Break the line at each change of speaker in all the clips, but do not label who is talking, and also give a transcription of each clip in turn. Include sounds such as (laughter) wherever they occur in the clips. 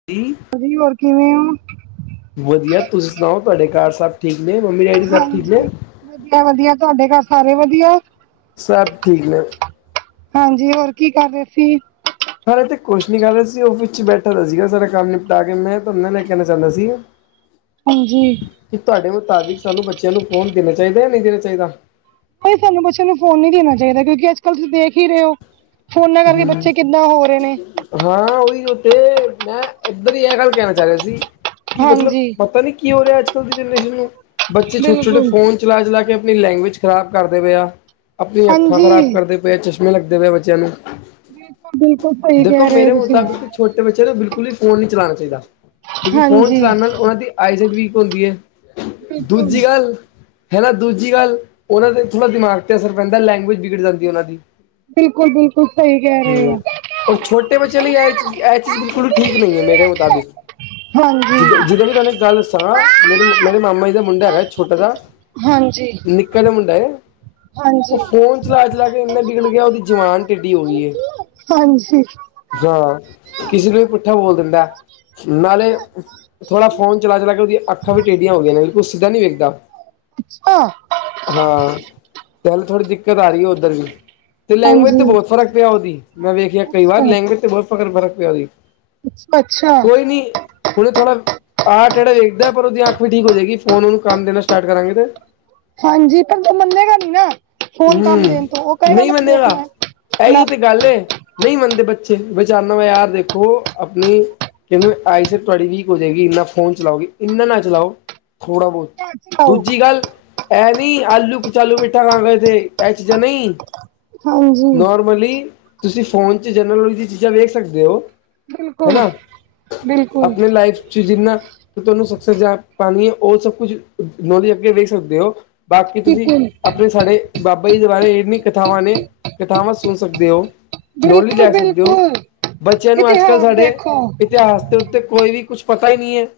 (unintelligible)
(unintelligible) ਹੋਰ ਕਿਵੇਂ ਓ?
ਵਦੀਆ ਤੁਸੀਂ ਸੁਨਾਓ ਤੁਆਡੇ ਘਰ ਸਭ ਠੀਕ ਨੇ, ਮੰਮੀ ਡੈਡੀ ਸਭ ਠੀਕ ਨੇ?
ਵਧੀਆ-ਵਧੀਆ ਤੁਆਡੇ ਘਰ ਸਾਰੇ ਵਧੀਆ।
ਸਭ ਠੀਕ ਨੇ।
ਹਾਂਜੀ, ਹੋਰ ਕੀ ਕਰ ਰਏ ਸੀ?
ਹਲੇ ਤਾਂ ਕੁਛ ਨੀ ਕਰਿਆਂ ਸੀ ਔਫਿਸ ਚ ਬੈਠਾ ਦਾ ਸੀਗਾ ਸਾਰਾ ਕੰਮ ਨਿਪਟਾ ਕੇ ਮੈਂ ਤੁਹਾਨੂੰ ਨਾਲ ਏ ਕੇਨਾ ਚਾਂਦਾ ਸੀ
ਹਾਂਜੀ
ਕਿ ਤੁਆਡੇ ਮੁਤਾਬਿਕ ਸਾਨੂੰ ਬੱਚਿਆ ਨੂੰ ਫ਼ੋਨ ਦੇਨਾ ਚਾਇਦਾ ਯਾ ਨਈ ਦੇਨਾ ਚਾਇਦਾ?
ਓਹੀ ਸਾਨੂੰ ਬੱਚਿਆ ਨੂੰ ਫੋਨ ਨਈ ਦੇਨਾ ਚਾਇਦਾ ਕਿਉਂਕਿ ਅੱਜ ਕੱਲ ਤੁਸੀਂ ਦੇਖ ਈ ਰਏ ਓ ਫੋਨਾਂ ਕਰਕੇ
ਹੂੰ,
ਬੱਚੇ ਕਿੱਦਾਂ ਹੋ ਰਏ ਨੇ
ਹਾਂ ਓਇਯੋ ਤੇ ਮੈਂ ਇੱਦਰ ਈ ਏ ਗੱਲ ਕੇਨਾ ਚਾ ਰਿਹਾ ਸੀ ਕਿ ਮਤਲਬ
ਹਾਂਜੀ
ਪਤਾ ਨੀ ਕੀ ਹੋ ਰਿਆ ਅੱਜ ਕੱਲ੍ਹ ਦੀ ਜਨਰੇਸ਼ਨ ਨੂੰ, ਬੱਚੇ ਛੋਟੇ-ਛੋਟੇ
ਬਿਲਕੁਲ
ਫੋਨ ਚਲਾ-ਚਲਾ ਕੇ ਅਪਣੀ ਲੈਂਗਵੇਜ ਖ਼ਰਾਬ ਕਰਦੇ ਪਏ ਆ, ਆਪਣੀ ਅੱਖਾਂ ਖ਼ਰਾਬ
ਹਾਂਜੀ
ਕਰਦੇ ਜੇ (unintelligible) ਚਸ਼ਮੇ ਲੱਗਦੇ ਪਏ ਬੱਚਿਆਂ ਨੂੰ
ਬਿਲਕੁਲ, ਸਹੀ
ਦੇਖੋ
ਕੇ ਰਏ ਓ
ਮੇਰੇ
ਤੁਸੀਂ
ਮੁਤਾਬਿਕ ਛੋਟੇ ਬੱਚਿਆਂ ਨੂੰ ਬਿਲਕੁਲ ਈ ਫੋਨ ਨੀ ਚਲਾਣਾ ਚਾਇਦਾ ਕਿਉਂਕਿ ਫੋਨ
ਹਾਂਜੀ
ਚਲਾਣ ਨਾਲ ਉਹਨਾਂ ਦੀ ਆਈਜਾਈਟ ਵੀਕ ਹੁੰਦੀ ਐ
ਬਿਲਕੁਲ
ਦੂਜੀ ਗੱਲ ਹਨਾ ਦੂਜੀ ਗੱਲ ਉਹਨਾਂ ਦੇ ਥੋੜ੍ਹਾ ਦਿਮਾਗ ਤੇ ਅਸਰ ਪੈਂਦਾ ਲੈਂਗਵੇਜ ਬਿਗੜ ਜਾਂਦੀ ਏ ਉਨਾਂ ਦੀ।
ਬਿਲਕੁਲ ਬਿਲ ਕੁੱ ਹੈ (unintelligible)
ਹੂੰ ਔਰ ਛੋਟੇ ਬੱਚੇਆ ਲਈ ਏ ਚੀਜ਼, ਏ ਚੀਜ਼ ਬਿਲਕੁ ਠੀਕ ਨਈ ਐਂ ਮੇਰੇ ਮੁਤਾਬਿਕ
ਹਾਂਜੀ।
ਜਿਦ ਜਿੱਦ ਵੀ ਤੁਆਨੂੰ ਇੱਕ ਗੱਲ ਦੱਸਾਂ ਮੇਰੇ ਮੇਰੇ ਮਾਮਾ ਈ ਦਾ ਮੁੰਡਾ ਹੈਗਾ ਛੋਟਾ ਜਯਾ
ਹਾਂਜੀ
ਕਦ (unintelligible) ਮੁੰਡਾ ਏ, ਉਹ
ਹਾਂਜੀ।
ਫੋਨ ਚਲਾ-ਚਲਾ ਕੇ ਇੰਨਾ ਬਿਗੜ ਗਿਆ ਉਦੀ ਜਵਾਨ ਟਿੱਡੀ ਹੋ ਗਈ ਹੈ।
ਹਾਂਜੀ
ਹਾਂ ਕਿਸੇ ਨੂੰ ਵੀ ਪੁੱਠਾ ਬੋਲ ਦਿੰਦਾ ਨਾਲੇ ਥੋੜਾ ਫੋਨ ਚਲਾ ਚਲਾ ਕੇ ਉਹਦੀ ਅਖਾਂ ਵੀ ਟੇਢੀਆਂ ਹੋ ਗਈਆਂ ਨੇ ੳਹ ਸਿੱਧਾ ਨਹੀ ਵੇਖਦਾ ਹਾਂ ਥੋੜੀ ਥੋੜੀ ਦਿੱਕਤ ਆ ਰਹੀ ਹੈ ਉੱਧਰ ਵੀ ਤੇ ਲੈਂਗੁਏਜ ਤੇ
ਹਾਂਜੀ
ਬਹੁਤ ਫਰਕ ਪਿਆ ਉਹਦੀ ਮੈਂ ਵੇਖਿਆ ਕਈ ਵਾਰ
ਅੱਛਾ
ਲੈਂਗੁਏਜ ਤੇ ਬਹੁਤ ਫਕਰ ਫਰਕ ਪਿਆ ਉਹਦੀ
ਅੱਛਾ ਅੱਛਾ।
ਕੋਈ ਨੀ ਹੁਣ ਥੋੜਾ ਆਹ ਟੇਢਾ ਵੇਖਦਾ ਹੈ ਪਰ ਉਹਦੀ ਅੱਖ ਵੀ ਠੀਕ ਹੋ ਜਾਏਗੀ ਫੋਨ ਉਹਨੂੰ ਕੰਮ ਦੇਣਾ ਸਟਾਟ ਕਰਾਂਗੇ ਤੇ
ਹਾਂਜੀ ਪਰ ਤਾ (unintelligible) ਮੰਨੇਗਾ ਨੀ ਨਾ ਫੋਨ ਕੰਮ
ਹਮ
ਦੇਣ ਤੋਂ ਉਹ ਕਹੇਗਾ
ਨਹੀਂ
ਮੈਂ ਤਾਂ
ਮੰਨੇਗਾ
ਦੇਖਣਾ ਹੈ ਨਾ।
ਐਹੀਓ ਤੇ ਗੱਲ ਏ ਨਹੀਂ ਮੰਨਦੇ ਬੱਚੇ ਵੇਚਚਾਨਾ (unintelligible) ਆ ਦੇਖੋ ਆਪਣੀ ਕਹਿੰਦੇ ਆਈ ਸਾਈਡ ਤੁਹਾਡੀ ਵੀਕ ਹੋ ਜਾਏਗੀ ਇੰਨਾ ਫੋਨ ਚਲਾਓਗੀ ਇੰਨਾ ਨਾ ਚਲਾਓ ਥੋੜ੍ਹਾ ਬਹੁਤ
ਘਰ ਚਲਾਓ।
ਦੂਜੀ ਗੱਲ ਇਹ ਨੀ ਆਲੂ ਕਚਾਲੂ ਬੇਟਾ ਕਹਾ ਗਏ ਐ ਚੀਜਾਂ ਨਹੀਂ
ਹਾਂਜੀ
ਨੋਰਮਲੀ ਤੁਸੀਂ ਫੋਨ ਚ ਜਰਨਲ ਨੋਲਜ ਦੀ ਚੀਜ਼ਾਂ ਵੇਖ ਸਕਦੇ ਹੋ
ਬਿਲਕੁਲ
ਹੈਣਾ
ਬਿਲਕੁਲ
ਆਪਣੀ ਲਾਈਫ ਤੁਸੀ ਜਿੰਨਾ ਤੁਹਾਨੂੰ ਸਸ ਜਾ ਪਾਣੀ ਹੈ (unintelligible) ਉਹ ਸਭ ਕੁਛ ਅੱਗੇ ਵੇਖ ਸਕਦੇ ਹੋ ਬਾਕੀ ਤੁਸੀਂ
ਬਿਲਕੁਲ
ਆਪਣੇ ਸਾਡੇ ਬਾਬਾ ਜੀ ਦੇ ਬਾਰੇ ਇੰਨੀ ਕਥਾਵਾਂ ਨੇ ਕਥਾਵਾਂ ਸੁਣ ਸਕਦੇ ਹੋ ਨੌਲੇਜ
ਬਿਲਕੁਲ
ਲੇ ਸਕਦੇ ਹੋ
ਬਿਲਕੁਲ
ਬੱਚਿਆਂ ਨੂੰ ਅੱਜ ਕੱਲ੍ਹ
ਇਤਿਹਾਸ
ਸਾਡੇ
ਦੇਖੋ
ਇ ਇਤਿਹਾਸ ਦੇ ਉੱਤੇ ਕੋਈ ਵੀ ਕੁਛ ਪਤਾ ਹੀ ਨਹੀਂ ਹੈ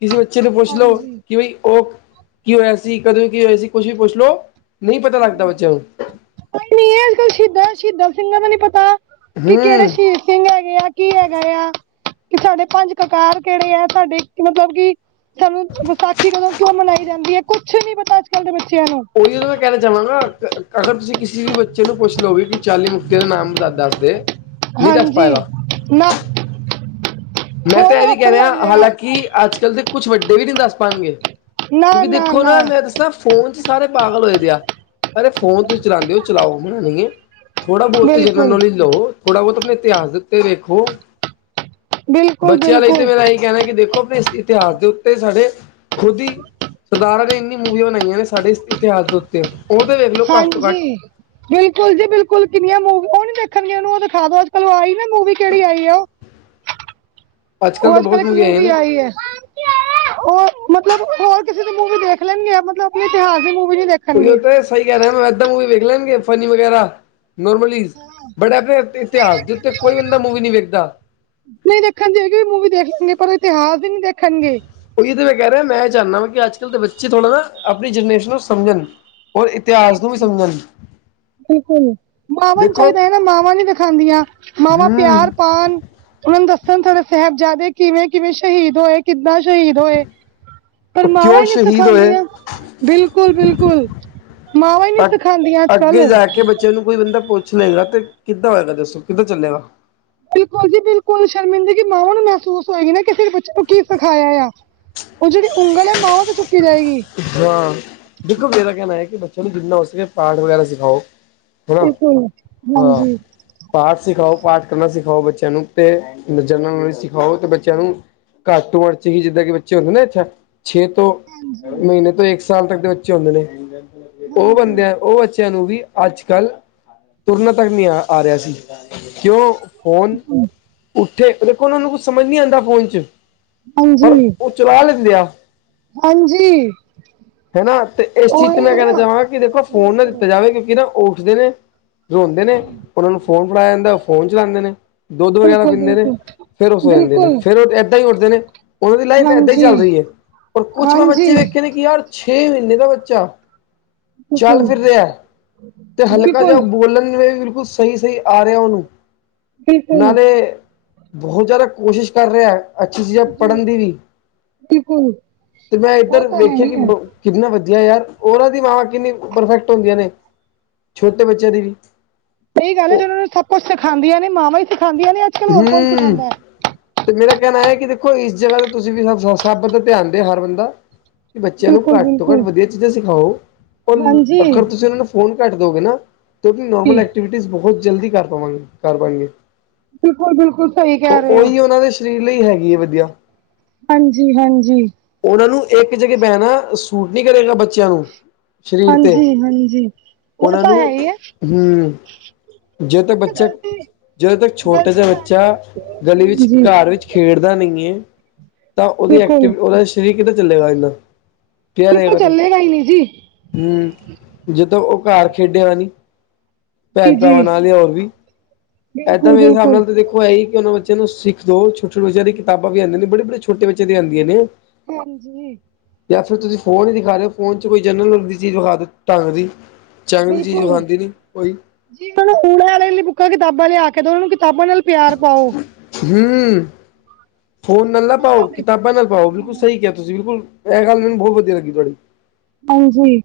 ਕਿਸੇ ਬੱਚੇ ਨੂੰ ਪੁੱਛ ਲਓ
ਹਾਂਜੀ
ਕਿ ਬਈ ਉਹ ਕੀ ਹੋਇਆ ਸੀ ਕਦੋਂ ਕੀ ਹੋਇਆ ਸੀ ਕੁਛ ਵੀ ਪੁੱਛ ਲੋ ਨਹੀਂ ਪਤਾ ਲੱਗਦਾ ਬੱਚਿਆਂ ਨੂੰ
ਕੋ ਨੀ (unintelligible) ਅੱਜ ਕੱਲ ਸ਼ਹੀਦਾਂ ਸ਼ਹੀਦਾਂ ਸਿੰਘਾਂ ਦਾ ਨੀ ਪਤਾ ਕਿ ਕਿਹੜੇ
ਹੂੰ
ਸ਼ਹੀਦ ਸਿੰਘ ਹੈਗੇ ਆ ਕੀ ਹੈਗਾ ਆ ਕਿ ਸਾਡੇ ਪੰਜ ਕਕਾਰ ਕਿਹੜੇ ਆ ਸਾਡੇ ਮਤਲਬ ਕਿ ਸਾਨੂੰ ਵਿਸਾਖੀ ਕਦੋਂ ਕਿਉਂ ਮਨਾਈ ਜਾਂਦੀ ਹੈ ਕੁੱਛ ਨੀ ਪਤਾ ਅੱਜ ਕੱਲ੍ਹ ਦੇ ਬੱਚਿਆਂ ਨੂੰ
ਉਹੀ ਉਹ ਤਾਂ ਮੈਂ ਕਹਿਣਾ ਚਾਹਵਾਂਗਾ ਅਗਰ ਤੁਸੀਂ ਕਿਸੇ ਵੀ ਬੱਚੇ ਨੂੰ ਪੁੱਛ ਲਓਗੇ ਕਿ ਚਾਲੀ ਮੁਕਤਿਆਂ ਦਾ ਨਾਮ ਦ ਦਸ ਦੇ ਨਹੀਂ ਦੱਸ
ਹਾਂਜੀ
ਪਾਏਗਾ
ਨਾ
ਮੈਂ ਤਾਂ
ਹੋਰ
ਐਹ ਵੀ ਕਹਿ
ਹੱਸਣ
ਰਿਹਾ
ਲੱਗ ਜਾਏਗਾ
ਹਾਲਾਂਕਿ ਅੱਜ ਕੱਲ੍ਹ ਦੇ ਕੁਛ ਵੱਡੇ ਵੀ ਨਹੀਂ ਦੱਸ ਪਾਣਗੇ ਕਿਉਂਕਿ ਦੇਖੋ ਨਾ ਮੈਂ ਦੱਸਾਂ ਫੋਨ ਚ ਸਾਰੇ ਪਾਗਲ ਹੋਏ ਦੇ ਆ ਪਰਰੇ ਫੋਨ ਦ ਚਲਾਂਦੇ ਓ ਚਲਾਓ (unintelligible) ਥੋੜਾ ਬਹੁਤ ਜਨਰਲ
ਬਿਲਕੁਲ
ਨੌਲੇਜ ਲਓ ਥੋੜਾ ਬਹੁਤ ਆਪਣੇ ਇਤਿਹਾਸ ਦੇ ਉੱਤੇ ਦੇਖੋ
ਬਿਲਕੁਲ
ਬੱਚਿਆਂ ਲਈ ਤੇ
ਬਿਲਕੁਲ
ਮੇਰਾ ਇਹੀ ਕਹਿਣਾ ਕਿ ਦੇਖੋ ਆਪਣੇ ਇਤਿਹਾਸ ਦੇ ਉੱਤੇ ਸਾਡੇ ਖੁਦ ਹੀ ਸਰਦਾਰਾਂ ਨੇ ਇੰਨੀ ਮੂਵੀਆਂ ਬਣਾਈਆਂ ਨੇ ਸਾਡੇ ਇਸ ਇਤਿਹਾਸ ਦੇ ਉੱਤੇ ਉਹ ਤੇ ਵੇਖ ਲਓ ਘੱਟ ਤੋਂ ਘੱਟ
ਹਾਂਜੀ ਬਿਲਕੁਲ ਜੀ ਬਿਲਕੁਲ ਕਿੰਨੀਆਂ ਮੂਵੀ ਉਹ ਨੀ ਦੇਖਣਗ ਉਹਨੂੰ ਉਹ ਦਿਖਾ ਦੋ ਅੱਜ ਕਲ ਉਹ ਆਈ ਨਾ ਮੂਵੀ ਕਿਹੜੀ ਆਈ ਹੈ ਉਹ ਉਹ ਅੱਜ ਕਲ ਇੱਕ ਮੂਵੀ ਆਈ ਹੈ। ਹੋਰ ਮਤਲਬ ਹੋਰ ਕਿਸੇ ਦੀ ਮੂਵੀ ਦੇਖ ਲੈਣ ਗੇ ਮਤਲਬ ਆਪਣੇ ਇਤਿਹਾਸ ਦੀ ਮੂਵੀ ਨੀ ਦੇਖ
ਉਹੀਉ ਤੇ ਨਲੀ ਸਹੀ ਕਹਿ ਰਿਹਾ ਮੈਂ ਇਦਾਂ ਮੂਵੀ ਦੇਖ ਲੈਗੇ ਫਨੀ ਵਗੈਰਾ ਨੋਰਮਲ ਬਟ ਆਪਨੇ ਇਤਿਹਾਸ ਦੇ ਉੱਤੇ ਕੋਈ ਬੰਦਾ ਮੂਵੀ ਨੀ ਵੇਖਦਾ।
ਨਈ ਦੇਖਣ ਦੀ ਹੋਏਗੀ ਮੂੰਵੀ ਦੇਖ ਲਣਗੇ ਪਰ ਇਤਿਹਾਸ ਦੀ ਨੀ ਦੇਖਣਗੇ।
ਉਹੀ ਤੇ ਮੈਂ ਕਹਿ ਰਿਹਾ ਮੈਂ ਚਾਨਾ ਵਾ ਕਿ ਅੱਜ ਕੱਲ੍ਹ ਦੇ ਬੱਚੇ ਥੋੜ੍ਹਾ ਨਾ ਆਪਣੀ ਜਨਰੇਸ਼ਨ ਨੂੰ ਸਮਝਣ। ਔਰ ਇਤਿਹਾਸ ਨੂੰ ਵੀ ਸਮਝਣ।
ਬਿਲਕੁਲ ਮਾਵਾਂ ਨੂੰ
ਦੇਖੋ
ਚਾਹੀਦਾ ਹੈ ਨਾ ਮਾਵਾ ਨੀ ਦਿਖਾਣਦੀਆਂ ਮਾਵਾ
ਹਮ
ਪਿਆਰ ਪਾਨ। ਉਨ ਦੱਸਣ ਸਾਡੇ ਸਾਹਿਬਜ਼ਾਦੇ ਕਿਵੇਂ ਕਿਵੇਂ ਸ਼ਹੀਦ ਹੋਏ। ਕਿੱਦਾਂ ਸ਼ਹੀਦ ਹੋਏ ਪਰ ਮਾਵਾਂ
ਕਿਉਂ
ਹੀ ਨੀ
ਸ਼ਹੀਦ ਹੋਏ
ਸਿਖਾਉਂਦੀਆ ਬਿਲਕੁਲ -ਬਿਲਕੁਲ। ਮਾਵਾਂ ਹੀ ਨਹੀਂ
ਅ
ਸਿਖਾਉਂਦੀਆਂ ਅੱਜ ਕੱਲ
ਅੱਗੇ ਜਾ ਕਿ ਬੱਚਿਆਂ ਨੂੰ ਕੋਈ ਬੰਦਾ ਪੁੱਛ ਲਗਾ ਤੇ ਕਿੱਦਾਂ ਹੋਏਗਾ ਦੱਸੋ ਕਿੱਦਾ ਚੱਲੇਗਾ।
ਬਿਲਕੁਲ ਜੀ ਬਿਲਕੁਲ ਸ਼ਰਮਿੰਦਗੀ ਮਾਵਾਂ ਨੂੰ ਮਹਿਸੂਸ ਹੋਏਗੀ ਨਾ ਕਿਸੇ ਬੱਚੇ ਨੂੰ ਕੀ ਸਿਖਾਇਆ ਆ। ਉਹ ਜਿਹੜੀ ਉਂਗਲ ਮਾਹਵਾਂ ਤੇ ਚੁੱਕੀ ਜਾਏਗੀ।
ਡਾਂ ਦੇਖੋ ਮੇਰਾ ਕਹਿਣਾ ਹੈ ਕਿ ਬੱਚਿਆਂ ਨੂੰ ਜਿੰਨਾ ਹੋ ਸਕੇ ਪਾਠ ਵਗੈਰਾ ਸਿਖਾਓ। ਹੈਨਾ
ਬਿਲਕੁਲ
ਹਾਂ।
ਹਾਂਜੀ
ਪਾਠ ਸਿਖਾਓ ਪਾਠ ਕਰਨਾ ਸਿਖਾਓ ਬੱਚਿਆਂ ਨੂੰ ਤੇ ਜਰਨਜ ਨੋਲੇਜ ਸਿਖਾਓ ਤੇ ਬੱਚਿਆਂ ਨੂੰ ਘੱਟ ਉਮਣ ਚ ਹੀ ਜਿੱਦਾ ਕਿ ਬੱਚੇ ਹੁੰਦੇ ਨਾ ਅੱਛਾ ਛੇ ਤੋ
ਹਾਂਜੀ
ਮਹੀਨੇ ਤੋਂ ਇੱਕ ਸਾਲ ਤੱਕ ਦੇ ਬੱਚੇ ਹੁੰਦੇ ਨੇ ਉਹ
ਹਾਂਜੀ
ਬੰਦਿਆਂ ਉਹ ਬੱਚਿਆਂ ਨੂੰ ਵੀ ਅੱਜ ਕੱਲ੍ਹ ਤੁਰਨਾ ਤੱਕ ਨੀ ਆ, ਆ ਰਿਹਾ ਸੀ। ਕਿਉਂ ਫੋਨ ਉੱਠੇ ਦੇਖੋ ਉਹ ਨੂੰ ਕੁਛ ਸਮਝ ਨੀ ਆਉਂਦਾ ਫੋਨ ਚ। ਪਰ
ਹਾਂਜੀ
ਉਹ ਚਲਾ ਲੈਂਦੇ ਆ।
ਹਾਂਜੀ
ਹਨਾ ਤੇ ਇਸ ਚੀਜ਼ ਤੇ
ਉਹੀ
ਮੈਂ
ਹੈ
ਕਹਿਣਾ
ਨਾ
ਚਾਹਵਾਂਗਾ ਕਿ ਦੇਖੋ ਫੋਨ ਨਾ
ਬਿਲਕੁਲ
ਦਿੱਤਾ ਜਾਵੇ ਕਿਉਂਕਿ ਨਾ ਉਹ ਉੱਠਦੇ ਨੇ ਰੋਂਦੇ ਨੇ ਉਹਨਾਂ ਨੂੰ ਫੋਨ ਫੜਾਇਆ ਜਾਂਦਾ ਫੋਨ ਚਲਾਉਂਦੇ ਨੇ ਦੁੱਧ ਵਗੈਰਾ
ਬਿਲਕੁਲ
ਪੀਂਦੇ ਨੇ।
ਬਿਲਕੁਲ
ਫੇਰ ਉਹ ਸੋ ਜਾਂਦੇ ਨੇ
ਬਿਲਕੁਲ
ਫੇਰ ਉਹ ਏਦਾਂ ਹੀ ਉੱਠਦੇ ਨੇ ਉਹਨਾਂ ਦੀ ਲਾਈਫ ਏਦਾਂ ਹੀ
ਹਾਂਜੀ
ਚੱਲ ਰਹੀ ਹੈ ਰ ਕੁਛ ਮ ਬੇ
ਹਾਂਜੀ
ਪਤਾ ਕਿ ਯਾਰ ਛੇ ਮਹੀਨੇ ਦਾ ਬੱਚਾ ਚੱਲ
ਬਿਲਕੁਲ
ਫਿਰ ਰਿਹਾ ਤੇ ਹਲਕਾ ਜਿਹਾ
ਬਿਲਕੁਲ
ਬੋਲਣ ਵੇਲੇ ਬਿਲਕੁਲ ਸਹੀ-ਸਹੀ ਆ ਰਿਹਾ ਉਹਨੂੰ
ਬਿਲਕੁਲ
ਨਾਲੇ ਬਹੁਤ ਜਾਦਾ ਕੋਸ਼ਿਸ਼ ਕਰ ਰਿਹਾ। ਅੱਛੀ ਚੀਜ਼ ਹੈ ਪੜ੍ਹਨ
ਜੀ
ਦੀ ਵੀ,
ਬਿਲਕੁਲ
ਤੇ ਮੈਂ
ਉਹ
ਇੱਧਰ
ਤਾਂ ਹੈ
ਵੇਖੀਆ
ਹੀ
ਕਿ
ਹੈ
ਕਿੰਨਾ ਵਧੀਆ ਯਾਰ ਉਹਨਾਂ ਦੀ ਮਾਵਾਂ ਕਿੰਨੀ ਪਰਫੈਕਟ ਹੁੰਦੀਆਂ ਨੇ ਛੋਟੇ ਬੱਚਿਆ ਦੀ ਵੀ।
ਸਹੀ ਗੱਲ ਹੈ ਜੇ ਉਹਨਾਂ ਨੂੰ ਸਭ ਕੁਛ ਸਿਖਾਉਂਦੀਆਂ ਨੇ ਮਵਾਂ ਹੀ ਸਿਖਾਂਦੀਆ ਨੇ। ਅੱਜਕੱਲ ਹੋਰ ਕੌਣ
ਹਮ
ਸਿਖਾਉਂਦਾ ਹੈ
ਤੇ ਮੇਰਾ ਕਹਿਣਾ ਹੈ ਕਿ ਦੇਖੋ ਇਸ ਜਗ੍ਹਾ ਤੇ ਤੁਸੀ ਵੀ ਸਭ ਦਾ ਧਿਆਨ ਦੇ ਹਰ ਬੰਦਾ। ਬੱਚਿਆ ਨੂੰ
ਬਿਲਕੁਲ
ਘੱਟ ਤੋਂ ਘੱਟ
ਬਿਲਕੁਲ
ਵਧੀਆ ਚੀਜ਼ਾਂ ਸਿਖਾਓ, ਔ
ਹਾਂਜੀ
ਅਗਰ ਤੁਸੀ ਉਹਨਾ ਨੂੰ ਫ਼ੋਨ ਘੱਟ ਦੋਗੇ ਨਾ ਤੋ ਕੀ
ਜੀ
ਨੋਰਮਲ ਐਕਟੀਵਿਟੀ ਬਹੁਤ ਜਲਦੀ ਕਰ ਪਾਵਾਂਗੇ ਕਰ ਪਾਏਗੇ।
ਬਿਲਕੁਲ-ਬਿਲਕੁਲ ਸਹੀ ਕਹਿ ਰਹੇ ਹੋ।
ਉਹਨਾਂ ਦੇ ਸਰੀਰ ਲਈ ਹੈਗੀ ਏ ਵਧੀਆ।
ਹਾਂਜੀ-ਹਾਂਜੀ
ਉਹਨਾਂ ਨੂੰ ਇੱਕ ਜਗਾ ਬਹਿਣਾ ਸੂਟ ਨੀ ਕਰੇਗਾ ਬੱਚਿਆਂ ਨੂੰ। ਸਰੀਰ ਤੇ,
ਹਾਂਜੀ ਹਾਂਜੀ ਉਹ
ਉਹਨਾਂ
ਤਾਂ
ਨੂੰ
ਹੈ ਹੀ ਹੈ
ਹਮ। ਜੇ ਤੇ ਬੱਚਾ ਜੇ ਤੱਕ ਛੋਟਾ ਬੱਚਾ ਗਲੀ ਵਿੱਚ
ਹਾਂਜੀ
ਘਰ ਵਿੱਚ ਖੇਡਦਾ ਨਹੀ ਹੈ ਤਾਂ ਉਹਦੀ
ਬਿਲਕੁਲ
ਐਕਟੀਵ ਉਹਰਾ ਸਰੀਰ ਕਿੱਧਾਂ ਚੱਲੇਗਾ ਇੰਨਾ ਪਿਆ
ਬਿਲਕੁਲ
ਰਹੇਗਾ ਤੇ।
ਚੱਲੇਗਾ ਹੀ ਨਹੀਂ ਜੀ
ਹਮ ਜੇ ਤੋ ਉਹ ਘਰ ਖੇਡਿਆ ਨੀ
ਜੀ
ਭੈਣ ਭਰਾਵਾ
ਜੀ
ਨਾਲ ਹੀ ਹੋਰ ਵੀ ਇਦਾ
ਬਿਲਕੁਲ
ਮੇਰੇ ਹਿਸਾਬ
ਬਿਲਕੁਲ
ਨਾਲ ਤਾਂ ਦੇਖੋ ਇਹ ਹੀ ਕਿ ਉਨਾ ਬੱਚਿਆ ਨੂੰ ਸਿੱਖ ਦੋ ਛੋਟੇ-ਛੋਟੇ ਬੱਚਿਆਂ ਦੀ ਕਿਤਾਬਾ ਵੀ ਆਦੀਆ ਨੇ ਬੜੇ-ਬੜੇ ਛੋਟੇ ਬੱਚਿਆ ਦੀ ਆਦੀਆ ਨੇ।
ਹਾਂਜੀ।
(inaudible) ਚੰਗੀ ਚੀਜ਼ ਉਹ ਖਾਂਦੀ ਨਹੀਂ ਕੋਈ
ਜ ਉਹ ਨੂੰ ਉਰੇ ਅਰੇ ਵਾਲੇ ਲਈ ਬੁੱਕਾਂ ਕਿਤਾਬਾਂ ਲਿਆ ਕੇ ਤੇ ਉਹ ਨੂੰ ਕਿਤਾਬਾਂ ਨਾਲ ਪਿਆਰ ਪਾਓ।
ਹਮ ਫੋਨ ਨਾਲ ਨਾ
ਅੱਜਕੱਲ
ਪਾਓ
ਦੇਖੋ
ਕਿਤਾਬਾਂ ਨਾਲ ਪਾਓ ਬਿਲਕੁਲ ਸਹੀ ਕਿਹਾ। ਤੁਸੀ ਬਿਲਕੁਲ ਇਹ ਗੱਲ ਮੈਨੂੰ ਬਹੁਤ ਵਧੀਆ ਲੱਗੀ ਤੁਹਾਡੀ
ਹਾਂਜੀ।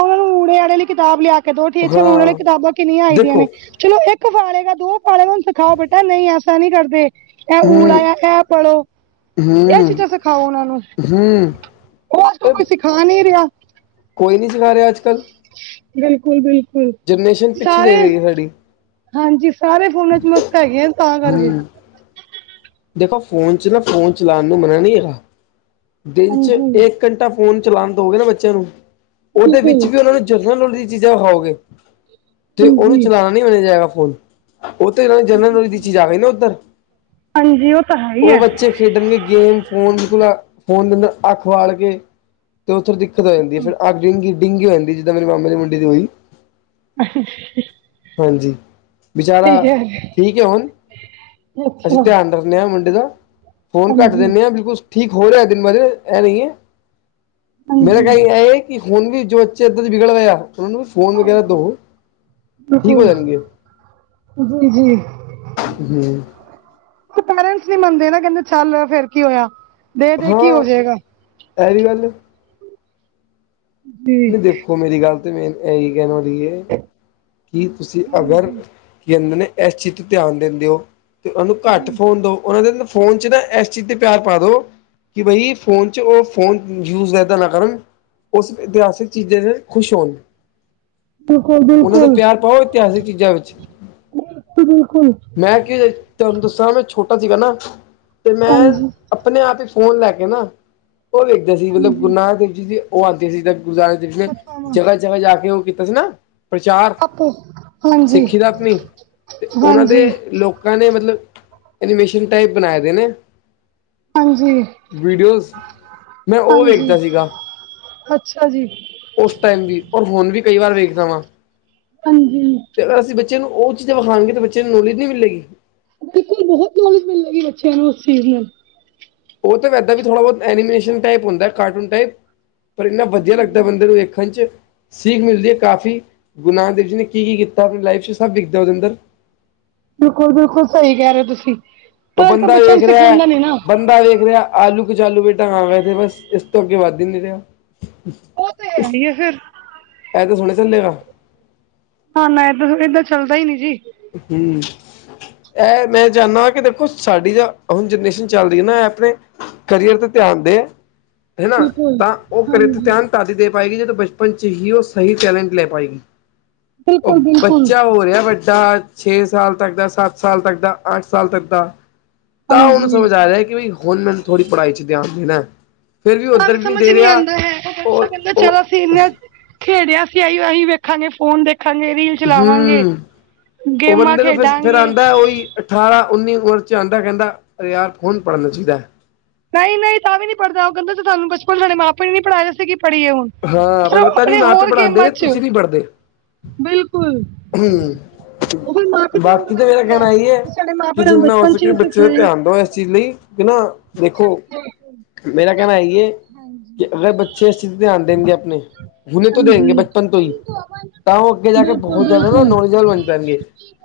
ਉਹ ਨੂੰ ਉੜੇ ਆੜੇ ਲਈ ਕਿਤਾਬ ਲਿਆ ਕੇ ਦੋ ਟੀਚਰ ਹੋਣ ਵਾਲੀਆਂ
ਹਾਂ
ਕਿਤਾਬਾਂ ਕਿੰਨੀਆਂ ਆਈ ਦੀਆਂ
ਦੇਖੋ
ਨੇ। ਚਲੋ ਇੱਕ ਪਾਲੇਗਾ ਦੋ ਪਾਲੇਗਾ ਹੂੰ ਸਿਖਾਓ ਬੇਟਾ ਨਹੀਂ ਐਸਾ ਨਹੀਂ ਕਰਦੇ। ਇਹ
ਹੂੰ
ਉਰਾ ਐਰਾ ਇਹ ਪੜਲੋ ਇਹ
ਹੂੰ
ਚੀਜ਼ਾਂ ਸਿਖਾਓ ਉਹਨਾਂ ਨੂੰ
ਹੂੰ
ਉਹ ਅੱਜ ਕੋਈ ਸਿਖਾ ਨੀ ਰਿਹਾ।
ਕੋ ਨਹੀਂ ਸਿੱਖ ਰਿਹਾ ਅੱਜ ਕੱਲ
ਬਿਲਕੁਲ - ਬਿਲਕੁਲ।
ਜਨਰੇਸ਼ਨ ਪਿੱਛੇ ਦੇ
ਸਾਰੇ
ਰਹੀਗੀ ਸਾਡੀ।
ਹਾਂਜੀ। ਸਾਰੇ ਫੋਨਾਂ ਚ ਮਸਤ ਹੈਗੇ ਆ ਤਾਂ ਕਰਕੇ
ਹਮ ਦੇਖੋ ਫੋਨ ਚ' ਨਾ ਫੋਨ ਚਲਾਉਣ ਨੂੰ ਮਨ ਨਹੀਂ ਹੈਗਾ ਦਿਨ ਚ
ਹਾਂਜੀ
ਇੱਕ ਘੰਟਾ ਫੋਨ ਚਲਾਉਣ ਦਓਗੇ ਨਾ ਬੱਚਿਆਂ ਨੂੰ ਉਹਦੇ ਵਿੱਚ
ਬਿਲਕੁਲ,
ਵੀ ਉਹਨਾਂ ਨੂੰ ਜਰਨਲ ਨੋਲਜ ਦੀਆਂ ਚੀਜ਼ਾਂ ਵਿਖਾਓਗੇ ਤੇ ਉਹਨੂੰ
ਹਾਂਜੀ
ਚਲਾਣਾ ਨਹੀਂ ਮਿਲਿਆ ਜਾਏਗਾ ਫੋਨ। ਉਹ ਤੇ ਇਹਨਾਂ ਦੀ ਜਨਰਲ ਨੌਲਜ ਦੀ ਚੀਜ਼ ਆ ਗਈ ਨਾ ਉੱਧਰ
ਹਾਂਜੀ। ਉਹ ਤਾਂ ਹੈ। ਹੀ ਹੈ
ਉਹ ਬੱਚੇ ਖੇਡਣਗੇ ਗੇਮ ਫੋਨ ਚ ਨਾ, ਫੋਨ ਦੇ ਅੰਦਰ ਅੱਖ ਵਾੜ ਕੇ ਤੇ ਉੱਥੇ ਦਿੱਕਤ ਹੋ ਜਾਂਦੀ ਫਿਰ ਅੱਖ ਡੀਂਗੀ-ਡੀਂਗੀ ਹੋ ਜਾਂਦੀ ਜਿੱਦਾਂ ਮੇਰੇ ਮਾਮੇ ਦੇ ਮੁੰਡਏ ਦੀ ਹੋਈ। ਹਾਂਜੀ। ਵਿਚਾਰਾ
ਠੀਕ ਹੈ
ਠੀਕ ਹੈ ਹੁਣ।
ਅੱਛਾ।
ਡਰਨੇ ਆ ਮੁੰਡੇ ਦਾ। ਫੋਨ ਕਟ
ਹਾਂਜੀ
ਦਿੰਦੇ ਹਾਂ ਬਿਲਕੁਲ ਠੀਕ ਹੋ ਰਿਹਾ ਦਿਨ ਬੇ ਦਿਨ ਐ ਨਹੀਂ ਹੈ ਮੇਰਾ
ਹਾਂਜੀ
ਕਹਿਣਾ ਹੈ। ਕਿ ਹੁਣ ਵੀ ਜੋ ਬੱਚੇ ਇੱਦਾਂ ਵਿਗੜ ਰਏ ਆ ਉਹਨਾਂ ਨੂੰ ਵੀ ਫ਼ੋਨ ਵਗੈਰਾ ਦੋ
ਹਾਂਜੀ
ਠੀਕ ਹੋ
ਬਿਲਕੁਲ
ਜਾਣਗੇ ਓ।
ਜੀ ਜੀ। ਇੱਕ ਪੇਰੈਂਟਸ ਨੀ ਮੰਨਦੇ ਨਾ ਕਹਿੰਦੇ ਚੱਲ ਫਿਰ ਕੀ ਹੋਇਆ। ਦੇ ਦੇ ਕੀ ਹੋ
ਹਾਂ।
ਜਾਏਗਾ
ਇਹ ਹੀ ਗੱਲ
ਜੀ
ਨਹੀਂ ਦੇਖੋ ਮੇਰੀ ਗੱਲ ਤੇ ਮੇਨ ਇਹੀ ਕਹਿਣ ਵਾਲੀ ਹੈ। ਕੀ ਤੁਸੀਂ ਅਗਰ
ਹਾਂਜੀ
ਕੀ ਕਹਿੰਦੇ ਨੇ, ਇਸ ਚੀਜ਼ ਤੇ ਧਿਆਨ ਦਿੰਦੇ ਹੋ। ਤੇ ਉਹਨ ਨੂੰ ਘੱਟ
ਜੀ
ਫੋਨ ਦੋ, ਉਹਨਾਂ ਦੇ ਫੋਨ ਚ ਨਾ ਇਸ ਚੀਜ਼ ਤੇ ਪਿਆਰ ਪਾ ਦੋ ਕਿ ਬਾਈ ਫੋਨ 'ਚ ਉਹ ਫੋਨ ਯੂਜ ਇਦਾਂ ਨਾ ਕਰਨ ਉਸ ਇਤਿਹਾਸਿਕ ਚੀਜ਼ਾਂ ' ਤੇ ਨਾ ਖੁਸ਼ ਹੋਣ
ਕਦੇ
ਉਹਨਾਂ ਦਾ ਪਿਆਰ ਪਾਓ ਇਤਿਹਾਸਿਕ ਚੀਜ਼ਾਂ ਵਿੱਚ।
ਬਿਲਕੁਲ, ਬਿਲਕੁਲ
ਮੈਂ ਕੀ ਹੁੰਦਾ, ਤੁਹਾਨੂੰ ਦੱਸਾਂ ਮੈਂ ਛੋਟਾ ਸੀਗਾ ਨਾ ਤੇ ਮੈਂ
ਹਾਂਜੀ
ਆਪਣੇ ਆਪ ਹੀ ਫੋਨ ਲੈ ਕੇ ਨਾ, ਉਹ ਵੇਖਦੇ ਸੀ ਮਤਲਬ ਗੁਰੂ ਨਾਨਕ ਦੇਵ ਜੀ ਦੀ ਉਹ ਆਉਂਦੇ ਸੀ ਤਾ ਗੁਰੂ ਨਾਨਕ ਦੇਖੀਆਂ
ਪਛਤਾਵਾ
ਜਗ੍ਹਾ-ਜਗ੍ਹਾ ਜਾ ਕੇ ਉਹ ਕੀਤਾ ਸੀ ਨਾ ਪ੍ਰਚਾਰ-
ਆਪੋ ਹਾਂਜੀ
ਸਿੱਖੀ ਦਾ ਆਪਣੀ ਅਤੇ ਉਹਨਾਂ ਦੇ
ਹਾਂਜੀ
ਲੋਕ ਲੋਕਾਂ ਨੇ ਮਤਲਬ ਐਨੀਮੇਸ਼ਨ ਟਾਈਪ ਬਣਾ ਰਹੇ ਨੇ
ਹਾਂਜੀ
ਵੀਡੀਓਜ਼, ਮੈਂ ਉਹ
ਹਾਂਜੀ
ਵੇਖਦਾ ਸੀਗਾ
ਅੱਛਾ ਜੀ।
ਉਸ ਟਾਈਮ ਵੀ ਔਰ ਹੁਣ ਵੀ ਕਈ ਵਾਰ ਵੇਖਦਾ ਵਾਂ
ਹਾਂਜੀ।
ਤੇ ਅਗਰ ਅਸੀਂ ਬੱਚੇ ਨੂੰ ਉਹ ਚੀਜ਼ਾਂ ਵਿਖਾਣਗੇ, ਤਾਂ ਬੱਚੇ ਨੂੰ ਨੌਲੇਜ ਨਹੀਂ ਮਿਲੇਗੀ।
ਬਿਲਕੁਲ ਬਹੁਤ ਨੌਲੇਜ ਮਿਲੇਗੀ, ਬੱਚਿਆਂ ਨੂੰ ਉਸ ਚੀਜ਼ ਨਾਲ
ਉਹ ਤਾਂ ਵੀ ਇਦਾਂ ਵੀ ਥੋੜ੍ਹਾ ਬਹੁਤ ਐਨੀਮੇਸ਼ਨ ਟਾਈਪ ਹੁੰਦਾ ਕਾਰਟੂਨ ਟਾਈਪ। ਪਰ ਇੰਨਾ ਵਧੀਆ ਲੱਗਦਾ ਬੰਦੇ ਨੂੰ ਵੇਖਣ 'ਚ ਸਿੱਖ ਮਿਲਦੀ ਹੈ ਕਾਫੀ ਗੁਰੂ ਨਾਨਕ ਦੇਵ ਜੀ ਨੇ ਕੀ-ਕੀ ਕੀਤਾ ਆਪਣੀ ਲਾਈਫ 'ਚ ਸਭ ਵਿਖਦਾ ਉਹਦੇ ਅੰਦਰ।
ਬਿਲਕੁਲ-ਬਿਲਕੁਲ ਸਹੀ ਕਹਿ ਰਹੇ ਹੋ ਤੁਸੀਂ।
ਉਹ
ਪਰ ਅੱਜ ਕੱਲ੍ਹ
ਬੰਦਾ
ਬੱਚਿਆਂ
ਵੇਖ
ਨੂੰ
ਰਿਹਾ,
ਸਿਖਾਉਂਦਾ ਨਹੀਂ ਨਾ
ਬੰਦਾ ਦਾ ਵੇਖ ਰਿਹਾ ਆਲੂ ਕਚਾਲੂ ਬੇਟਾ ਹਾਂ ਐ ਤੇ ਬਸ ਇਸ ਤੋਂ ਅੱਗੇ ਵੱਧ ਹੀ ਨੀ ਰਿਹਾ।
ਉਹ ਤੇ ਹੈ ਹੀ ਐ ਫਿਰ।
ਇਦਾਂ ਸੋਗੋ ਚੱਲੇ ਆ
ਹਾਂ ਨਾ ਏਦਾਂ ਚੱਲਦਾ ਹੀ ਨੀ ਜੀ
ਹੂ,,, ਇਹ ਮੈਂ ਚਾਹੁੰਦਾ ਕਿ ਦੇਖੋ ਸਾਡੀ ਜਾਂ ਹੁਣ ਜਨਰੇਸ਼ਨ ਚੱਲਦੀ ਹੈ ਨਾ ਆਪਣੇ ਕਰੀਅਰ ਤੇ ਧਿਆਨ ਦੇਨ, ਹਨਾ
ਬਿਲਕੁਲ
ਤਾਂ ਉਹ ਕਰੀਅਰ ਤੇ
ਹਾਂਜੀ
ਧਿਆਨ ਤਦ ਹੀ ਦੇ ਪਾਏਗੀ ਜਦੋਂ ਬਚਪਨ ਚ ਹੀ ਉਹ ਸਹੀ ਟੈਲੈਂਟ ਲੈ ਪਾਏਗੀ। ਉਹ
ਬਿਲਕੁਲ ਬਿਲਕੁਲ
ਬੱਚਾ ਹੋ ਰਿਹਾ ਬਟ ਚਾ ਛੇ ਸਾਲ ਤੱਕ ਦਾ, ਸੱਤ ਸਾਲ ਤੱਕ ਦਾ, ਅੱਠ ਸਾਲ ਤੱਕ ਦਾ, ਤਾਂ ਉਹਨੂੰ
ਹਾਂਜੀ
ਸਮਝ ਆ ਰਿਹਾ ਕਿ ਹੁਣ ਥੋੜੀ ਪੜ੍ਹਾਈ ' ਧਿਆਨ ਦੇਣਾ ਫਿਰ ਵੀ
ਤਾਂ
ਉੱਧਰ ਵੀ ਨਹੀਂ
ਸਮਝ
ਦੇ
ਨੀ
ਰਿਹਾ
ਆਂਦਾ ਹੈ ਬੱਚਾ
ਉਹ ਉਹ
(unintelligible) ਖੇਡਿਆ ਸੀਈ ਅਸੀਂ ਵੇਖਾਂਗੇ ਫੋਨ ਦੇਖ ਦੇਖਾਂਗੇ ਵੀ ਚਲਾਵਾਂਗੇ
ਹੂੰ ਉਹ
ਗੇਮਾਂ
ਬੰਦੇ ਨੂੰ ਫਿਰ ਫਿਰ
ਖੇਡਾਂਗੇ
ਆਉਂਦਾ ਉਹੀ ਅਠਾਰਾਂ ਉੱਨੀ ਉਮਰ 'ਚ ਆਉਂਦਾ ਕਹਿੰਦਾ ਯਾਰ ਹੁਣ ਪੜ੍ਹਨਾ ਚਾਹੀਦਾ ਹੈ।
ਨਹੀਂ ਨਹੀਂ ਤਾਂ ਵੀ ਨੀ ਪੜ੍ਹਦਾ ਉਹ ਕਹਿੰਦਾ ਤੇ ਤੁਹਾਨੂੰ ਬਚਪਨ ਮਾ ਪਓ ਨੇ ਪੜਾਇਆ ਸੀਗੀ ਪੜੀਏ ਹੁਣ
ਹਾਂ
ਫਿਰ
ਪਰ ਉਹ ਤਾਂ ਨੀ
ਆਪਣੇ
ਮਾਂ ਪਿਓ
ਹੋਰ ਗੇਮਾਂ
ਪੜ੍ਹਾਉਂਦੇ
ਚ
ਤੁਸੀਂ ਨੀ ਪੜ੍ਹਦੇ
ਬਿਲਕੁਲ
ਹੂ
ਉਹ ਫਿਰ ਮਾਂ ਪਿਓ ਤੇ
ਬਾਕੀ
ਉਂਗਲ
ਤਾਂ ਮੇਰਾ
ਆਂਦੀ
ਕਹਿਣਾ ਇਹੀ ਹੈ
ਸਾਡੇ ਮਾਂ
ਕਿ
ਪਿਓ ਸਾਨੂੰ
ਜਿੰਨਾ ਹੋ
ਬਚਪਨ ਚ
ਸਕੇ
ਵੀ
ਬੱਚੇ ਦਾ
ਸਿਖਾਏ
ਧਿਆਨ ਦਓ ਇਸ ਚੀਜ਼ ਲਈ ਕਿ ਨਾ ਦੇਖੋ ਮੇਰਾ ਕਹਿਣਾ ਹੈ ਕਿ ਅਗਰ ਬੱਚੇ ਦੇਗੇ ਆਪਣੇ ਹੁਣੇ ਤੋਂ ਦੇਗੇ
ਹਾਂਜੀ
ਬਚਪਨ ਤੋਂ ਹੀ ਤਾਂ ਉਹ ਅੱਗੇ ਜਾ ਕੇ
ਬਿਲਕੁਲ
ਬਹੁਤ ਜ਼ਿਆਦਾ ਨਾ
ਬਿਲਕੁਲ
ਨੌਜਵਾਨ ਬਣ ਜਾਏਗੇ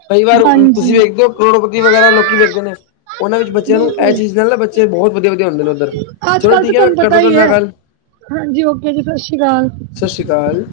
ਕਈ ਵਾਰ ਤੁਸੀਂ
ਹਾਂਜੀ
ਵੇਖਦੇ ਹੋ ਕਰੋੜਪਤੀ ਵਗੈਰਾ ਲੋਕੀ ਵੇਖਦੇ ਨੇ ਉਹਨਾਂ ਵਿੱਚ ਬੱਚਿਆਂ ਨੂੰ ਇਹ
ਬਿਲਕੁਲ
ਚੀਜ਼ ਨਾ ਲੱਭ ਬੱਚੇ ਬਹੁਤ ਵਧੀਆ ਵਧੀਆ ਉੱਧਰ
ਅੱਜ
ਚਲੋ
ਕੱਲ ਤਾਂ
ਠੀਕ ਮੈਂ
ਤੁਹਾਨੂੰ ਪਤਾ
ਕਰਦਾ ਉਨਾਂ
ਹੀ ਹੈ
ਨਾਲ ਗੱਲ
ਹਾਂਜੀ ਓਕੇ ਜੀ ਸਤਿ ਸ਼੍ਰੀ ਅਕਾਲ
ਸਤਿ ਸ਼੍ਰੀ ਅਕਾਲ